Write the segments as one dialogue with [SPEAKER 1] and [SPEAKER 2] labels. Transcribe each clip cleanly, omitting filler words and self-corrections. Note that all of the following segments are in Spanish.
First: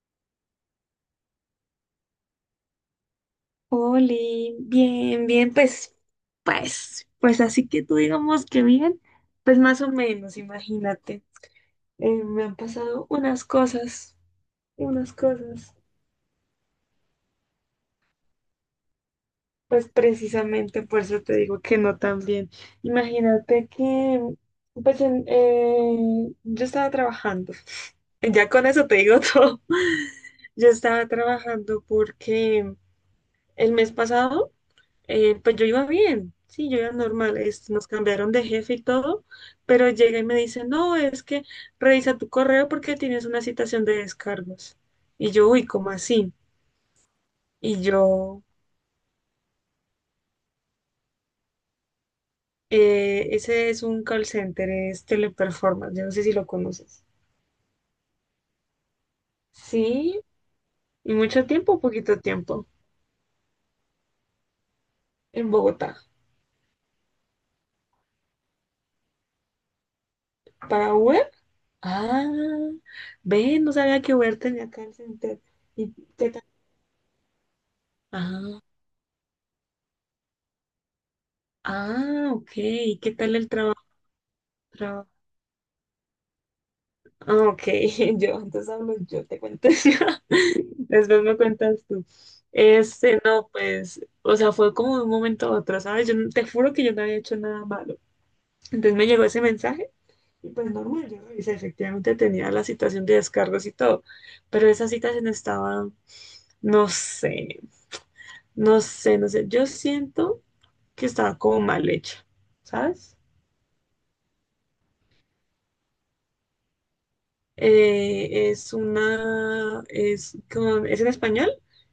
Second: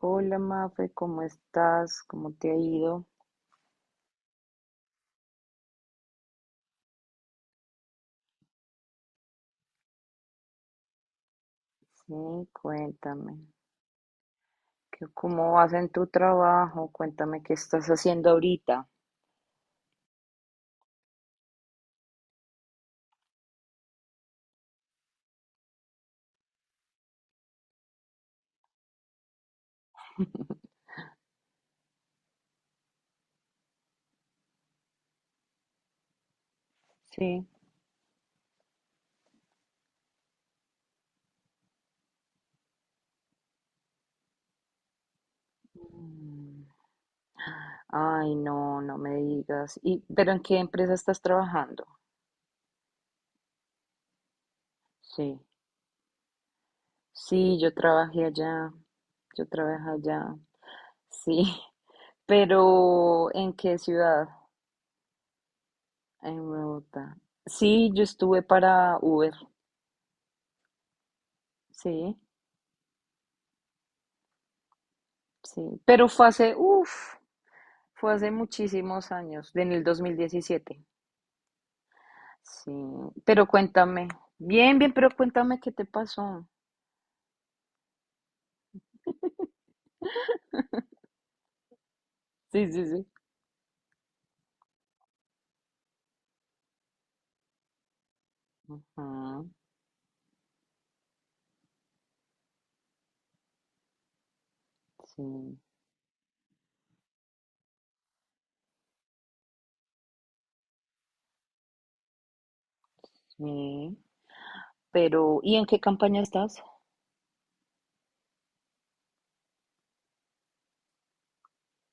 [SPEAKER 1] Hola Mafe, ¿cómo estás? ¿Cómo te ha ido?
[SPEAKER 2] Oli, bien, bien, pues así que tú digamos que bien, pues más o menos, imagínate. Me
[SPEAKER 1] Sí,
[SPEAKER 2] han pasado
[SPEAKER 1] cuéntame.
[SPEAKER 2] unas
[SPEAKER 1] ¿Cómo vas
[SPEAKER 2] cosas,
[SPEAKER 1] en tu trabajo? Cuéntame qué estás haciendo ahorita.
[SPEAKER 2] pues precisamente por eso te digo que no tan bien. Imagínate que, pues, yo estaba trabajando, ya con eso te digo todo. Yo estaba trabajando porque el mes pasado, pues yo iba bien, sí, yo iba normal,
[SPEAKER 1] Sí.
[SPEAKER 2] nos cambiaron de jefe y todo, pero llega y me dice, no, es que revisa tu correo porque tienes una citación de descargos. Y yo, uy, ¿cómo así?
[SPEAKER 1] Mm.
[SPEAKER 2] Y
[SPEAKER 1] Ay,
[SPEAKER 2] yo,
[SPEAKER 1] no, no me digas. ¿Y pero en qué empresa estás trabajando?
[SPEAKER 2] Ese es un call center, es
[SPEAKER 1] Sí.
[SPEAKER 2] Teleperformance, yo no sé si lo conoces.
[SPEAKER 1] Sí, yo trabajé allá. Yo trabajé
[SPEAKER 2] Sí,
[SPEAKER 1] allá.
[SPEAKER 2] y mucho
[SPEAKER 1] Sí.
[SPEAKER 2] tiempo, poquito tiempo,
[SPEAKER 1] Pero ¿en qué ciudad?
[SPEAKER 2] en Bogotá,
[SPEAKER 1] En Bogotá. Sí, yo estuve para Uber.
[SPEAKER 2] para Uber.
[SPEAKER 1] Sí,
[SPEAKER 2] Ah, ven, no sabía que Uber tenía call center.
[SPEAKER 1] sí.
[SPEAKER 2] ¿Y
[SPEAKER 1] Pero fue
[SPEAKER 2] qué tal?
[SPEAKER 1] hace, uff. Fue hace
[SPEAKER 2] Ah,
[SPEAKER 1] muchísimos años, en el 2017.
[SPEAKER 2] ah, ok,
[SPEAKER 1] Sí,
[SPEAKER 2] ¿y qué tal
[SPEAKER 1] pero
[SPEAKER 2] el trabajo?
[SPEAKER 1] cuéntame. Bien, bien,
[SPEAKER 2] Traba-
[SPEAKER 1] pero cuéntame qué te pasó.
[SPEAKER 2] Ah, ok, yo antes hablo, yo te cuento. Después me cuentas tú.
[SPEAKER 1] Sí, sí, sí.
[SPEAKER 2] Este, no, pues, o sea, fue como de un momento a otro, ¿sabes? Yo no- Te juro que yo no había hecho nada malo. Entonces me llegó ese
[SPEAKER 1] Ah,
[SPEAKER 2] mensaje y pues normal, yo revisé, efectivamente tenía la citación de descargos y todo, pero esa citación
[SPEAKER 1] sí,
[SPEAKER 2] estaba, no sé, no sé, no sé, yo siento que estaba como mal hecha, ¿sabes?
[SPEAKER 1] sí. Pero, ¿y en qué campaña estás?
[SPEAKER 2] Es una, es con, es en español,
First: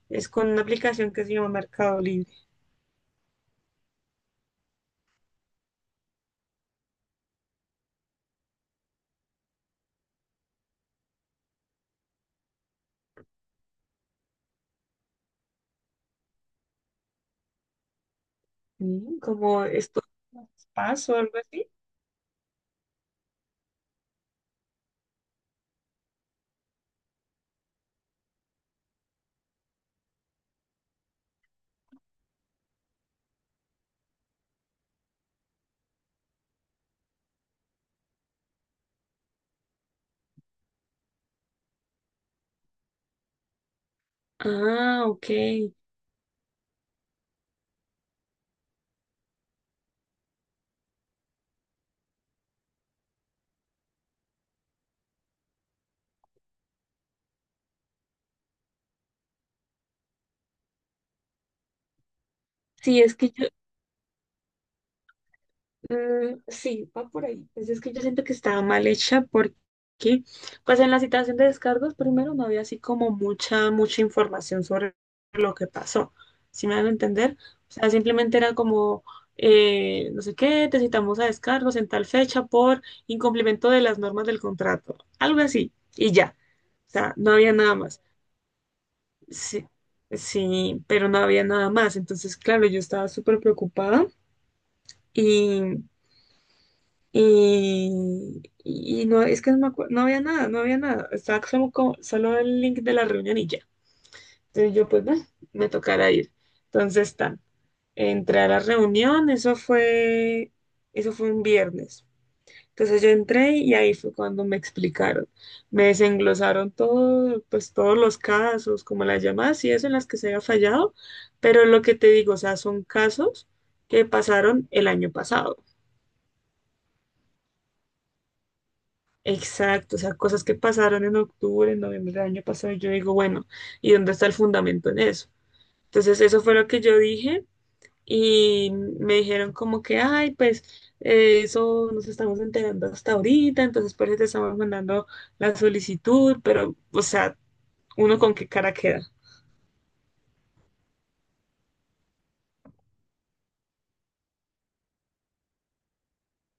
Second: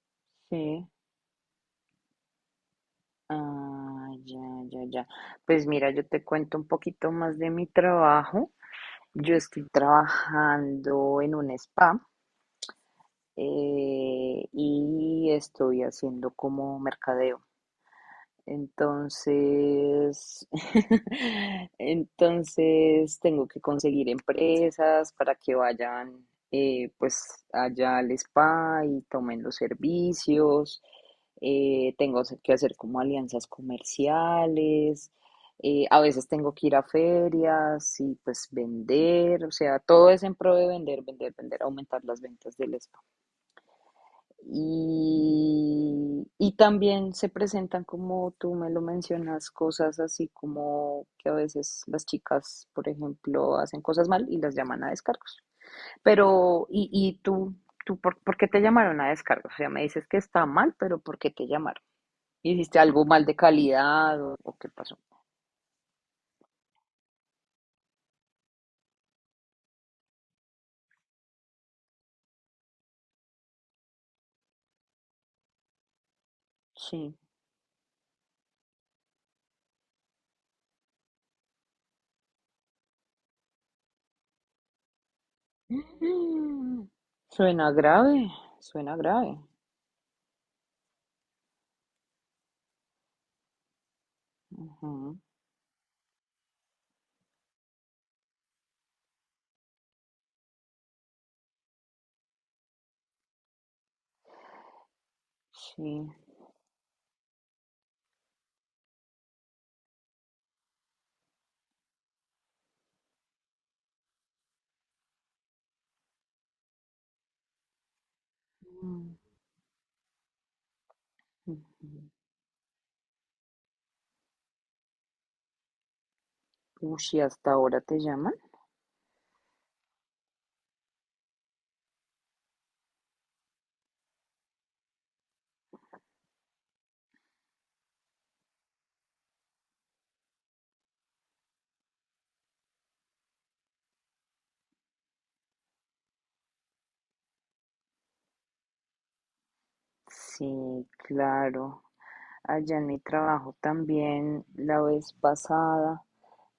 [SPEAKER 2] es con una
[SPEAKER 1] Sí.
[SPEAKER 2] aplicación que se llama Mercado Libre.
[SPEAKER 1] Ah, ya, ya, ya. Pues mira, yo te cuento un poquito más de mi trabajo. Yo estoy trabajando en un spa, y estoy haciendo como mercadeo.
[SPEAKER 2] Como esto,
[SPEAKER 1] Entonces,
[SPEAKER 2] Paz o algo así.
[SPEAKER 1] entonces tengo que conseguir empresas para que vayan, pues allá al spa y tomen los servicios. Tengo que hacer como alianzas comerciales. A veces tengo que ir a ferias y pues vender. O sea, todo es en pro de vender, vender, vender, aumentar las ventas del spa.
[SPEAKER 2] Ah, ok.
[SPEAKER 1] Y también se presentan, como tú me lo mencionas, cosas así como que a veces las chicas, por ejemplo, hacen cosas mal y las llaman a descargos. Pero, ¿y tú por qué te llamaron a descargos? O sea, me dices que está mal, pero ¿por qué te llamaron? ¿Hiciste
[SPEAKER 2] Sí,
[SPEAKER 1] algo
[SPEAKER 2] es
[SPEAKER 1] mal
[SPEAKER 2] que
[SPEAKER 1] de
[SPEAKER 2] yo,
[SPEAKER 1] calidad o qué pasó?
[SPEAKER 2] mm, sí, va por ahí. Pues es que yo siento que estaba mal hecha porque, pues en la citación de descargos primero no había así como mucha, mucha información sobre lo que pasó. ¿Si me van a
[SPEAKER 1] Sí.
[SPEAKER 2] entender? O sea, simplemente era como, no sé qué, te citamos a descargos en tal fecha por incumplimiento de las normas del contrato, algo así, y ya.
[SPEAKER 1] Mm,
[SPEAKER 2] O sea, no había
[SPEAKER 1] Suena
[SPEAKER 2] nada más.
[SPEAKER 1] grave, suena grave.
[SPEAKER 2] Sí, sí, pero no había nada más. Entonces, claro, yo estaba súper preocupada.
[SPEAKER 1] Ujú,
[SPEAKER 2] Y y no, es que no, me acuerdo no había nada, no había nada. Estaba solo, solo el link de la reunión y ya. Entonces yo, pues, bueno, me
[SPEAKER 1] sí.
[SPEAKER 2] tocará ir. Entonces, tan, entré a la reunión, eso fue un viernes. Entonces yo entré y ahí fue cuando me explicaron. Me desenglosaron todo, pues, todos los casos, como
[SPEAKER 1] Ujú.
[SPEAKER 2] las llamadas y eso en las que se había fallado. Pero lo que te digo, o sea, son casos que pasaron el año pasado.
[SPEAKER 1] Uy, ¿y hasta ahora te llaman?
[SPEAKER 2] Exacto, o sea, cosas que pasaron en octubre, en noviembre del año pasado, y yo digo, bueno, ¿y dónde está el fundamento en eso? Entonces, eso fue lo que yo dije y me dijeron como que, ay, pues eso nos estamos enterando hasta ahorita, entonces por eso te estamos mandando la solicitud, pero, o sea, ¿uno con qué cara queda?
[SPEAKER 1] Sí, claro. Allá en mi trabajo también, la vez pasada,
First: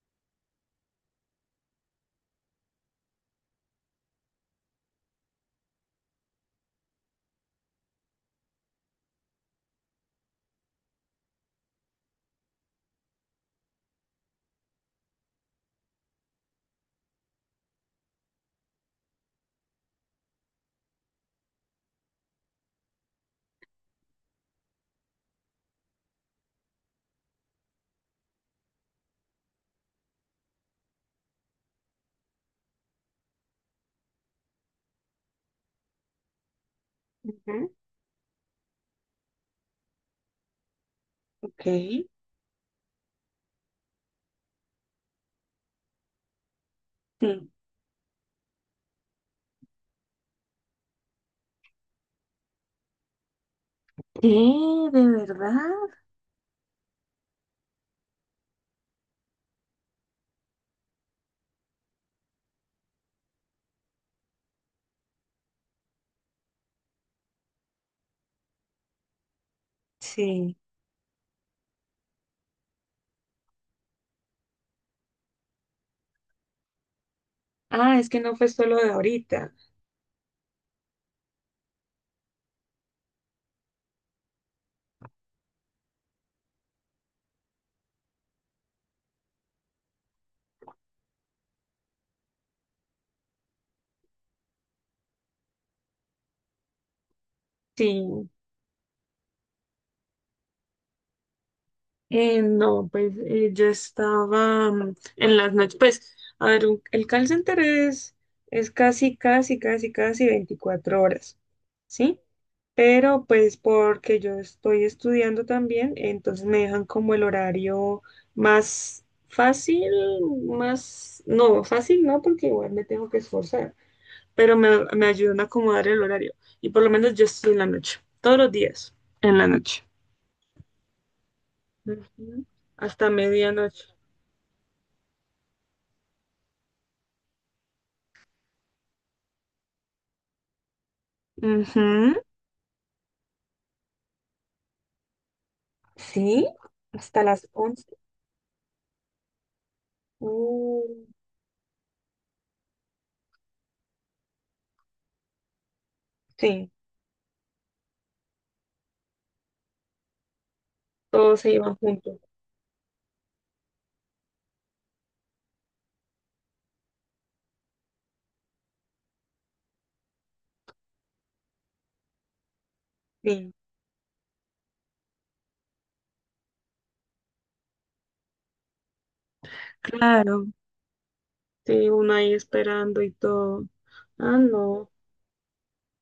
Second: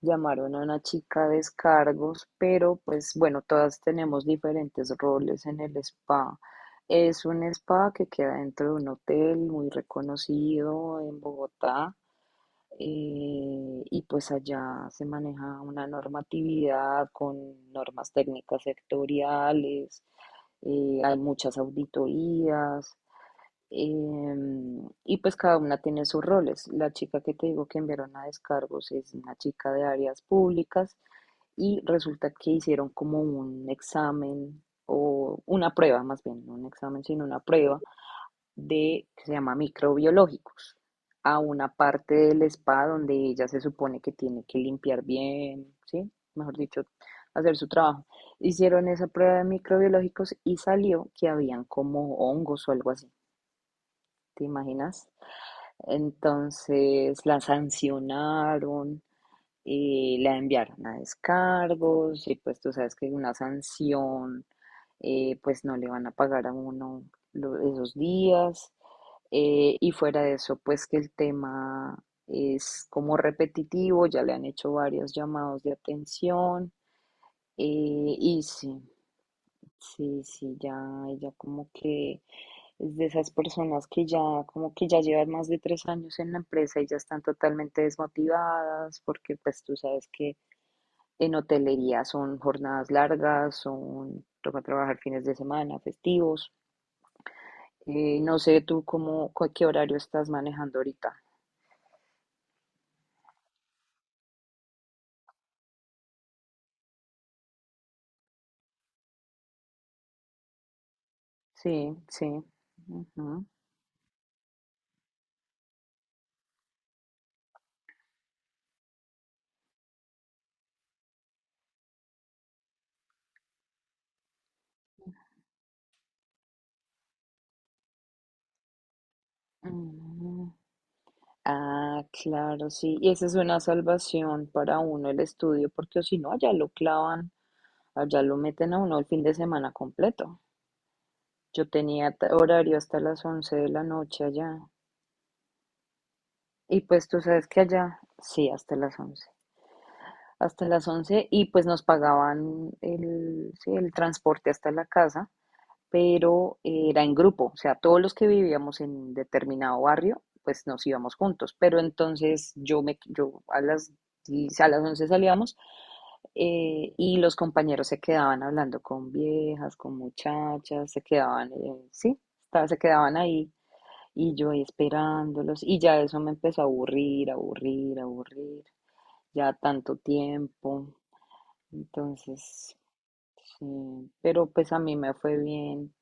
[SPEAKER 1] llamaron a una chica de descargos, pero pues bueno, todas tenemos diferentes roles en el spa. Es un spa que queda dentro de un hotel muy reconocido en Bogotá. Y pues allá se maneja una normatividad con normas técnicas sectoriales, hay muchas auditorías. Y pues cada una tiene sus roles. La chica que te digo que enviaron a descargos es una chica de áreas públicas y resulta que hicieron como un examen o una prueba, más bien, no un examen, sino una
[SPEAKER 2] Ujú.
[SPEAKER 1] prueba de que se llama microbiológicos a
[SPEAKER 2] Ok.
[SPEAKER 1] una parte del spa donde ella se supone que tiene que limpiar bien, ¿sí? Mejor dicho,
[SPEAKER 2] Sí.
[SPEAKER 1] hacer su trabajo. Hicieron esa prueba de microbiológicos y salió que habían como hongos o algo así. ¿Te
[SPEAKER 2] ¿Qué? ¿De
[SPEAKER 1] imaginas?
[SPEAKER 2] verdad?
[SPEAKER 1] Entonces la sancionaron, la enviaron a descargos y pues tú sabes que una sanción, pues no le van a pagar a uno esos días. Y fuera de eso,
[SPEAKER 2] Sí.
[SPEAKER 1] pues que el tema es como repetitivo, ya le han hecho varios llamados de atención. eh,
[SPEAKER 2] Ah, es que no
[SPEAKER 1] y
[SPEAKER 2] fue solo
[SPEAKER 1] sí,
[SPEAKER 2] de ahorita.
[SPEAKER 1] sí, sí, ya ella como que es de esas personas que ya, como que ya llevan más de 3 años en la empresa y ya están totalmente desmotivadas, porque pues tú sabes que en hotelería son jornadas largas, son, toca trabajar fines de semana, festivos.
[SPEAKER 2] Sí.
[SPEAKER 1] No sé tú cómo, qué horario estás manejando ahorita.
[SPEAKER 2] No, pues yo estaba en las noches, pues, a ver, el call center es casi, casi, casi, casi 24 horas,
[SPEAKER 1] Sí,
[SPEAKER 2] ¿sí?
[SPEAKER 1] sí.
[SPEAKER 2] Pero
[SPEAKER 1] Ujú.
[SPEAKER 2] pues porque yo estoy estudiando también, entonces me dejan como el horario más fácil, más, no, fácil no, porque igual me tengo que esforzar, pero me ayudan a acomodar el horario. Y por lo menos yo estoy en la noche, todos los días, en la noche.
[SPEAKER 1] Mm. Ah,
[SPEAKER 2] Ujú.
[SPEAKER 1] claro, sí.
[SPEAKER 2] Hasta
[SPEAKER 1] Y esa es una
[SPEAKER 2] medianoche.
[SPEAKER 1] salvación para uno el estudio, porque si no, allá lo clavan, allá lo meten a uno el fin de semana completo. Yo tenía
[SPEAKER 2] Ujú.
[SPEAKER 1] horario hasta las 11 de la noche allá.
[SPEAKER 2] Sí,
[SPEAKER 1] Y pues tú
[SPEAKER 2] hasta
[SPEAKER 1] sabes
[SPEAKER 2] las
[SPEAKER 1] que
[SPEAKER 2] once
[SPEAKER 1] allá, sí, hasta las 11. Hasta
[SPEAKER 2] Uh,
[SPEAKER 1] las 11 y pues nos pagaban el, sí, el transporte hasta la casa, pero
[SPEAKER 2] sí,
[SPEAKER 1] era en grupo. O sea, todos los que vivíamos en determinado barrio, pues nos íbamos
[SPEAKER 2] todos se
[SPEAKER 1] juntos.
[SPEAKER 2] iban
[SPEAKER 1] Pero
[SPEAKER 2] juntos.
[SPEAKER 1] entonces yo a las, 10 a las 11 salíamos, y los compañeros se quedaban hablando con viejas, con muchachas, se quedaban, sí, se quedaban ahí.
[SPEAKER 2] Sí,
[SPEAKER 1] Y yo ahí esperándolos, y ya eso me empezó a aburrir, aburrir, aburrir, ya tanto
[SPEAKER 2] claro.
[SPEAKER 1] tiempo.
[SPEAKER 2] Sí, uno ahí
[SPEAKER 1] Entonces,
[SPEAKER 2] esperando y todo.
[SPEAKER 1] sí,
[SPEAKER 2] Ah,
[SPEAKER 1] pero pues a
[SPEAKER 2] no.
[SPEAKER 1] mí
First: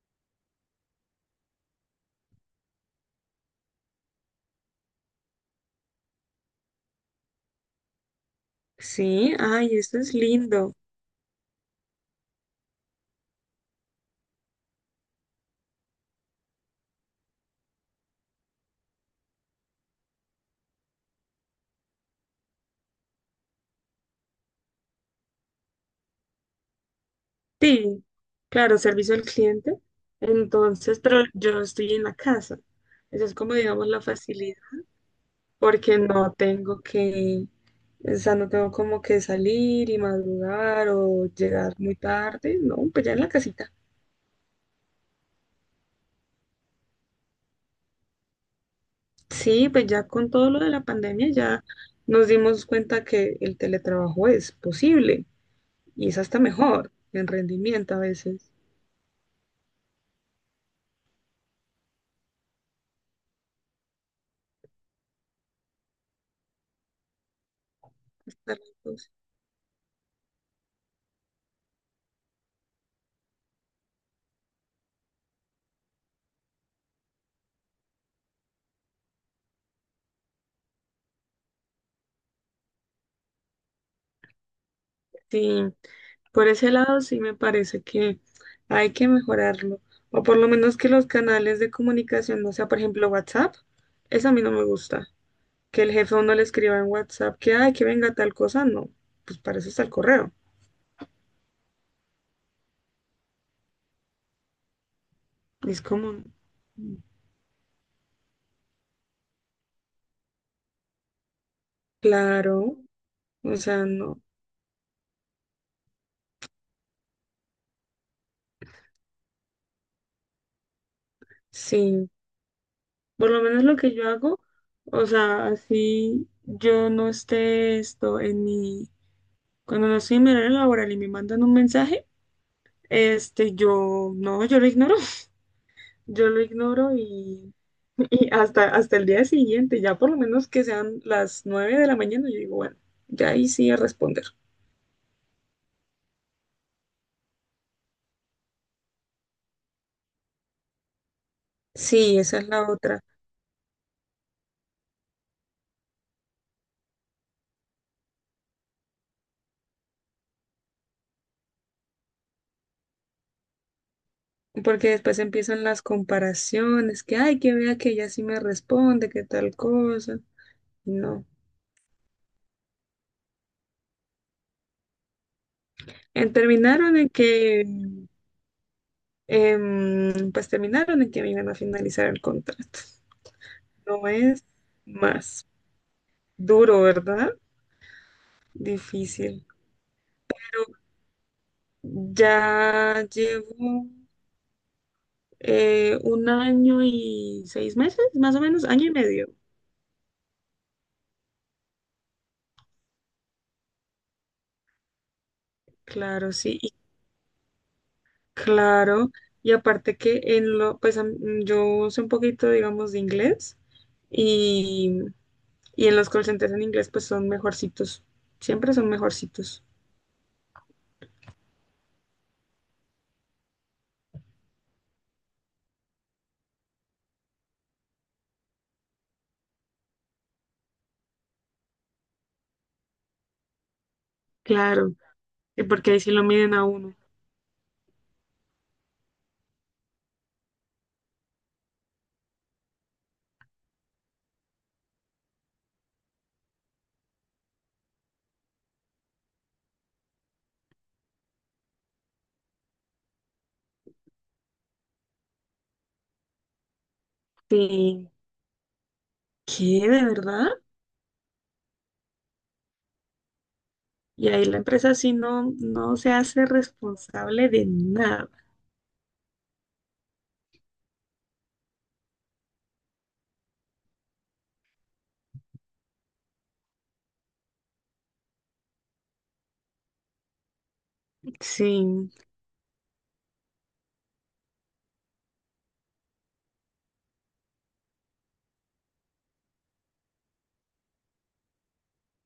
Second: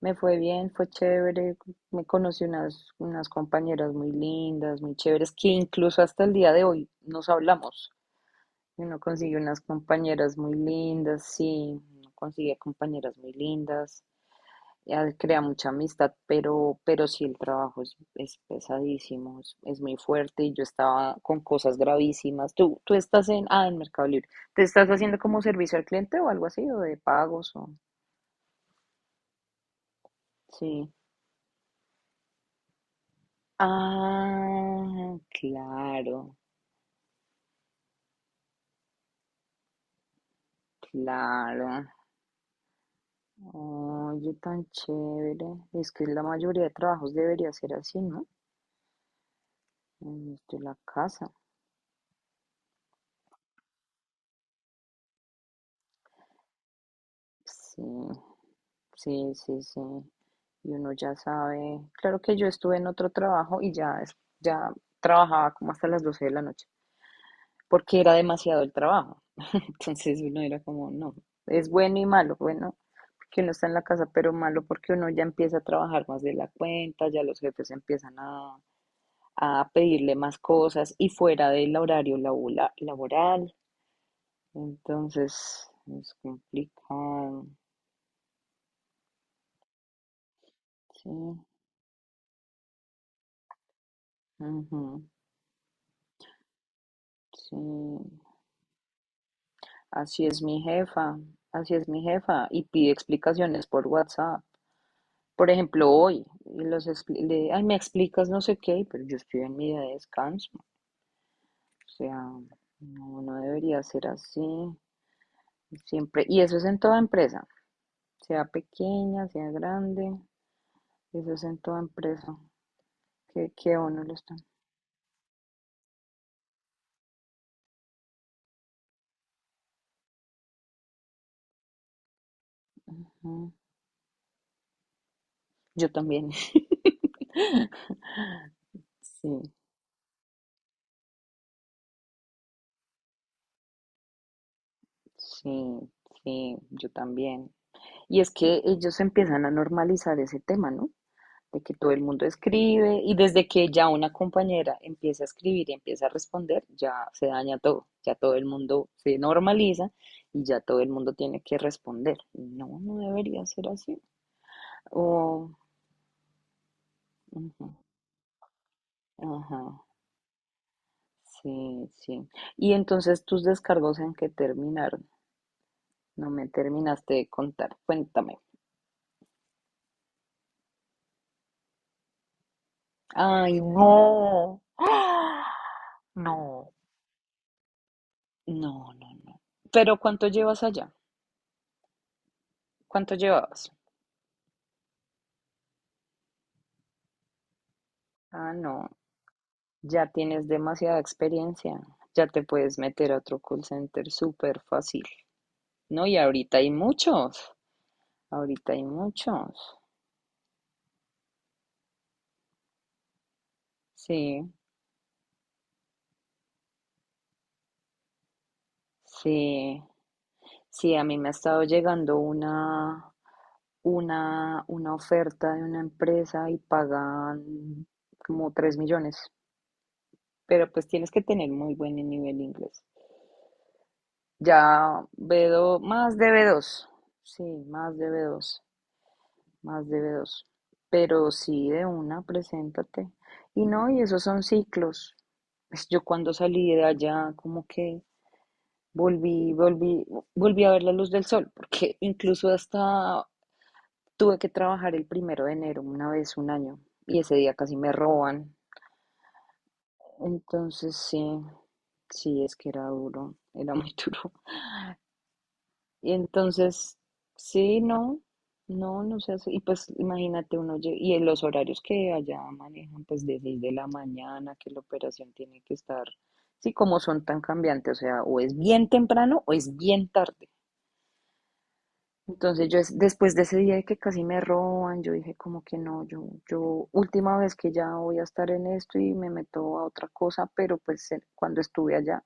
[SPEAKER 1] me fue bien, fue chévere, me conocí unas compañeras muy lindas, muy chéveres, que incluso hasta el día de hoy nos hablamos. Uno
[SPEAKER 2] Sí,
[SPEAKER 1] consigue unas
[SPEAKER 2] ay, eso es
[SPEAKER 1] compañeras muy
[SPEAKER 2] lindo.
[SPEAKER 1] lindas, sí, uno consigue compañeras muy lindas. Ya él crea mucha amistad, pero, sí el trabajo es, pesadísimo, es, muy fuerte y yo estaba con cosas gravísimas. Tú estás en, Mercado Libre. ¿Te estás haciendo como servicio al cliente o algo así, o de pagos o?
[SPEAKER 2] Sí, claro, servicio al cliente.
[SPEAKER 1] Sí.
[SPEAKER 2] Entonces, pero yo estoy en la casa. Eso es como, digamos, la facilidad,
[SPEAKER 1] Ah,
[SPEAKER 2] porque no
[SPEAKER 1] claro,
[SPEAKER 2] tengo que, o sea, no tengo como que salir y madrugar o
[SPEAKER 1] claro.
[SPEAKER 2] llegar muy tarde. No, pues ya en la casita.
[SPEAKER 1] Oye, tan chévere. Es que la mayoría de trabajos debería ser así, ¿no?
[SPEAKER 2] Sí, pues ya con
[SPEAKER 1] En
[SPEAKER 2] todo
[SPEAKER 1] de
[SPEAKER 2] lo de
[SPEAKER 1] la
[SPEAKER 2] la pandemia
[SPEAKER 1] casa.
[SPEAKER 2] ya nos dimos cuenta que el teletrabajo es posible y es hasta mejor en
[SPEAKER 1] Sí,
[SPEAKER 2] rendimiento a veces.
[SPEAKER 1] sí, sí, sí. Y uno ya sabe. Claro que yo estuve en otro trabajo y ya, ya trabajaba como hasta las 12 de la noche, porque era
[SPEAKER 2] Hasta las
[SPEAKER 1] demasiado el
[SPEAKER 2] dos.
[SPEAKER 1] trabajo. Entonces uno era como, no, es bueno y malo, bueno, porque uno está en la casa, pero malo porque uno ya empieza a trabajar más de la cuenta, ya los jefes empiezan a pedirle más cosas y fuera del horario laboral.
[SPEAKER 2] Sí,
[SPEAKER 1] Entonces es
[SPEAKER 2] por ese lado sí me
[SPEAKER 1] complicado.
[SPEAKER 2] parece que hay que mejorarlo o por lo menos que los
[SPEAKER 1] Sí,
[SPEAKER 2] canales de comunicación, no sea, por ejemplo, WhatsApp, eso a mí no me
[SPEAKER 1] ujú,
[SPEAKER 2] gusta. Que el jefe a uno le escriba en WhatsApp que, ay, que venga
[SPEAKER 1] sí.
[SPEAKER 2] tal cosa, no, pues para eso está el
[SPEAKER 1] Así
[SPEAKER 2] correo.
[SPEAKER 1] es mi jefa, así es mi jefa, y pide explicaciones por WhatsApp. Por
[SPEAKER 2] Es
[SPEAKER 1] ejemplo,
[SPEAKER 2] como,
[SPEAKER 1] hoy, y ay, me explicas no sé qué, pero yo estoy en mi día de descanso. O sea,
[SPEAKER 2] claro,
[SPEAKER 1] no, no
[SPEAKER 2] o
[SPEAKER 1] debería
[SPEAKER 2] sea,
[SPEAKER 1] ser
[SPEAKER 2] no.
[SPEAKER 1] así. Siempre, y eso es en toda empresa, sea pequeña, sea grande, eso es en toda
[SPEAKER 2] Sí,
[SPEAKER 1] empresa.
[SPEAKER 2] por lo
[SPEAKER 1] Que,
[SPEAKER 2] menos
[SPEAKER 1] que
[SPEAKER 2] lo
[SPEAKER 1] a
[SPEAKER 2] que
[SPEAKER 1] uno
[SPEAKER 2] yo
[SPEAKER 1] lo están.
[SPEAKER 2] hago, o sea, así yo no esté esto en mi, cuando no estoy en mi horario laboral y me mandan un mensaje,
[SPEAKER 1] Ujú.
[SPEAKER 2] este, yo, no, yo lo ignoro,
[SPEAKER 1] Yo
[SPEAKER 2] yo
[SPEAKER 1] también,
[SPEAKER 2] lo ignoro y, y hasta, hasta el día
[SPEAKER 1] sí,
[SPEAKER 2] siguiente, ya por lo menos que sean las 9 de la mañana, yo digo, bueno, ya ahí sí a responder.
[SPEAKER 1] sí, sí, yo también. Y es que ellos empiezan a normalizar ese tema, ¿no? De que todo el
[SPEAKER 2] Sí,
[SPEAKER 1] mundo
[SPEAKER 2] esa es la
[SPEAKER 1] escribe
[SPEAKER 2] otra,
[SPEAKER 1] y desde que ya una compañera empieza a escribir y empieza a responder, ya se daña todo, ya todo el mundo se normaliza y ya todo el mundo tiene que responder. No, no debería ser así.
[SPEAKER 2] porque después
[SPEAKER 1] O,
[SPEAKER 2] empiezan las comparaciones, que, ay, que
[SPEAKER 1] ujú,
[SPEAKER 2] vea que ella sí me responde, que tal
[SPEAKER 1] ajá,
[SPEAKER 2] cosa, no.
[SPEAKER 1] sí, sí. Y entonces tus descargos en que terminaron. No
[SPEAKER 2] En
[SPEAKER 1] me
[SPEAKER 2] terminaron en
[SPEAKER 1] terminaste de
[SPEAKER 2] que,
[SPEAKER 1] contar. Cuéntame.
[SPEAKER 2] Pues terminaron en que me iban a finalizar el contrato.
[SPEAKER 1] Ay,
[SPEAKER 2] No es
[SPEAKER 1] no. ¡Ah!
[SPEAKER 2] más
[SPEAKER 1] No,
[SPEAKER 2] duro, ¿verdad?
[SPEAKER 1] no, no, no.
[SPEAKER 2] Difícil.
[SPEAKER 1] Pero ¿cuánto llevas allá?
[SPEAKER 2] Ya
[SPEAKER 1] ¿Cuánto
[SPEAKER 2] llevo
[SPEAKER 1] llevabas?
[SPEAKER 2] un año y 6 meses, más o
[SPEAKER 1] Ah,
[SPEAKER 2] menos, año
[SPEAKER 1] no.
[SPEAKER 2] y medio.
[SPEAKER 1] Ya tienes demasiada experiencia, ya te puedes meter a otro call center súper fácil. No, y
[SPEAKER 2] Claro,
[SPEAKER 1] ahorita
[SPEAKER 2] sí, y
[SPEAKER 1] hay muchos, ahorita hay
[SPEAKER 2] claro. Y
[SPEAKER 1] muchos.
[SPEAKER 2] aparte que en lo, pues yo sé un poquito, digamos, de inglés
[SPEAKER 1] Sí,
[SPEAKER 2] y, y en los call centers en inglés pues son mejorcitos. Siempre son mejorcitos.
[SPEAKER 1] sí, sí, a mí me ha estado llegando una oferta de una empresa y pagan como 3 millones, pero pues tienes que tener muy buen nivel de inglés.
[SPEAKER 2] Claro,
[SPEAKER 1] Ya B2,
[SPEAKER 2] porque ahí sí
[SPEAKER 1] más
[SPEAKER 2] lo
[SPEAKER 1] de
[SPEAKER 2] miden a
[SPEAKER 1] B2,
[SPEAKER 2] uno.
[SPEAKER 1] sí, más de B2. Más debe dos. Pero sí, de una, preséntate. Y no, y esos son ciclos. Pues yo cuando salí de allá, como que volví, volví, volví a ver la luz del sol, porque incluso hasta tuve que trabajar el primero de enero, una vez, un año, y ese día casi me
[SPEAKER 2] Sí,
[SPEAKER 1] roban.
[SPEAKER 2] ¿qué? ¿De verdad?
[SPEAKER 1] Entonces, sí, sí, es que era duro, era muy
[SPEAKER 2] Y
[SPEAKER 1] duro.
[SPEAKER 2] ahí la empresa sí no, no
[SPEAKER 1] Y
[SPEAKER 2] se hace
[SPEAKER 1] entonces,
[SPEAKER 2] responsable de
[SPEAKER 1] sí, no,
[SPEAKER 2] nada.
[SPEAKER 1] no, no sé, y pues imagínate uno, y en los horarios que allá manejan, pues de 6 de la mañana, que la operación tiene que estar, sí, como son tan cambiantes, o sea, o es bien temprano o es bien tarde.
[SPEAKER 2] Sí.
[SPEAKER 1] Entonces yo después de ese día de que casi me roban, yo dije como que no, yo última vez que ya voy a estar en esto y me meto a otra cosa, pero pues cuando estuve allá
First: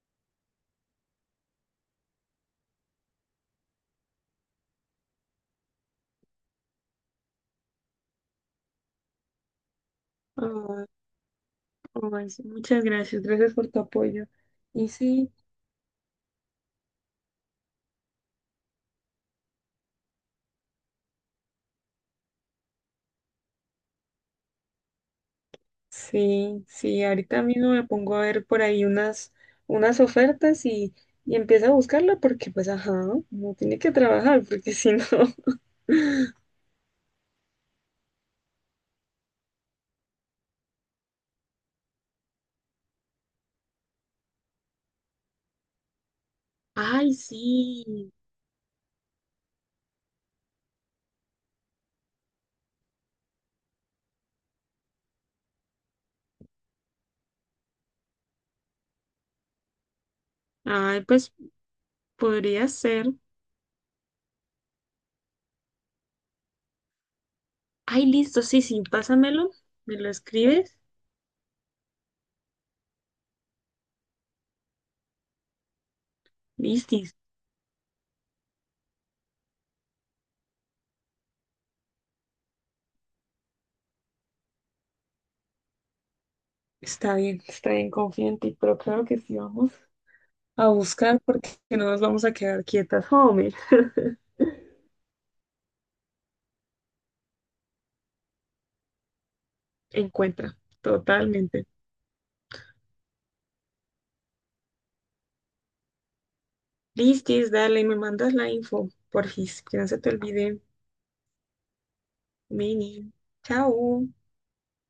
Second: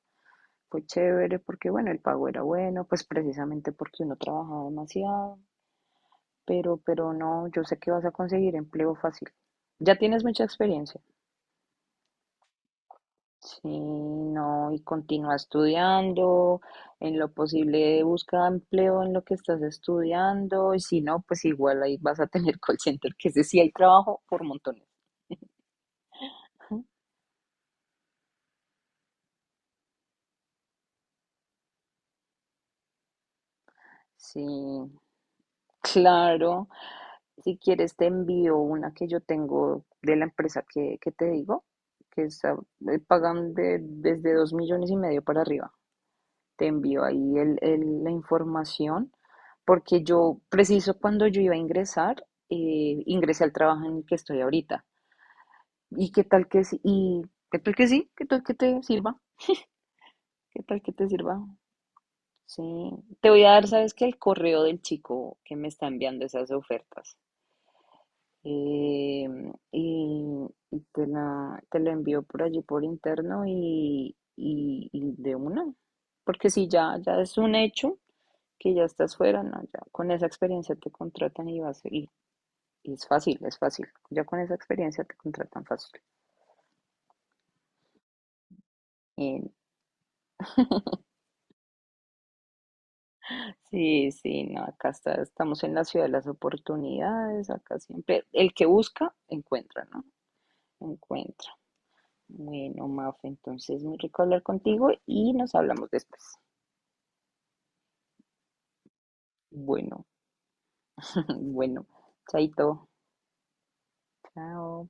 [SPEAKER 1] fue chévere porque bueno, el pago era bueno, pues precisamente porque uno trabajaba demasiado, pero, no, yo sé que vas a conseguir empleo fácil. Ya tienes mucha
[SPEAKER 2] Ah,
[SPEAKER 1] experiencia.
[SPEAKER 2] ay, sí, muchas gracias, gracias por
[SPEAKER 1] Sí,
[SPEAKER 2] tu apoyo.
[SPEAKER 1] no, y
[SPEAKER 2] Y sí,
[SPEAKER 1] continúa estudiando, en lo posible busca empleo en lo que estás estudiando, y si no, pues igual ahí vas a tener call center, que ese sí hay trabajo por montones.
[SPEAKER 2] sí,
[SPEAKER 1] Ujú.
[SPEAKER 2] sí, ahorita mismo me pongo a ver por ahí unas ofertas y empiezo a buscarla porque pues ajá, no tiene que
[SPEAKER 1] Sí,
[SPEAKER 2] trabajar porque si no.
[SPEAKER 1] claro. Si quieres te envío una que yo tengo de la empresa que te digo, que está, pagan desde 2,5 millones para arriba. Te envío
[SPEAKER 2] Ay,
[SPEAKER 1] ahí la
[SPEAKER 2] sí.
[SPEAKER 1] información, porque yo, preciso cuando yo iba a ingresar, ingresé al trabajo en el que estoy ahorita. ¿Y qué tal que sí? ¿Y qué tal que sí? ¿Qué tal que te sirva? ¿Qué tal que
[SPEAKER 2] Ay,
[SPEAKER 1] te
[SPEAKER 2] pues
[SPEAKER 1] sirva?
[SPEAKER 2] podría
[SPEAKER 1] Sí,
[SPEAKER 2] ser.
[SPEAKER 1] te voy a dar, ¿sabes qué? El correo del chico que me está enviando esas ofertas.
[SPEAKER 2] Ay, listo, sí, sí,
[SPEAKER 1] Eh,
[SPEAKER 2] pásamelo, me lo
[SPEAKER 1] y
[SPEAKER 2] escribes.
[SPEAKER 1] y te la envío por allí por interno y de una. Porque si ya,
[SPEAKER 2] Listo.
[SPEAKER 1] ya es un hecho, que ya estás fuera, no, ya con esa experiencia te contratan y vas y es fácil, es fácil. Ya con esa experiencia te contratan fácil.
[SPEAKER 2] Está bien, confío en ti, pero claro que sí
[SPEAKER 1] Y
[SPEAKER 2] vamos a buscar porque no nos vamos a quedar quietas, hombre.
[SPEAKER 1] sí, sí, no, acá estamos en la ciudad de las oportunidades, acá siempre el que busca encuentra, ¿no?
[SPEAKER 2] Encuentra,
[SPEAKER 1] Encuentra.
[SPEAKER 2] totalmente.
[SPEAKER 1] Bueno, Maf, entonces muy rico hablar contigo y nos hablamos después.
[SPEAKER 2] Listis, dale, me mandas la info, porfis, que no se
[SPEAKER 1] Bueno,
[SPEAKER 2] te olvide.
[SPEAKER 1] bueno, chaito.
[SPEAKER 2] Mini, chao.
[SPEAKER 1] Chao.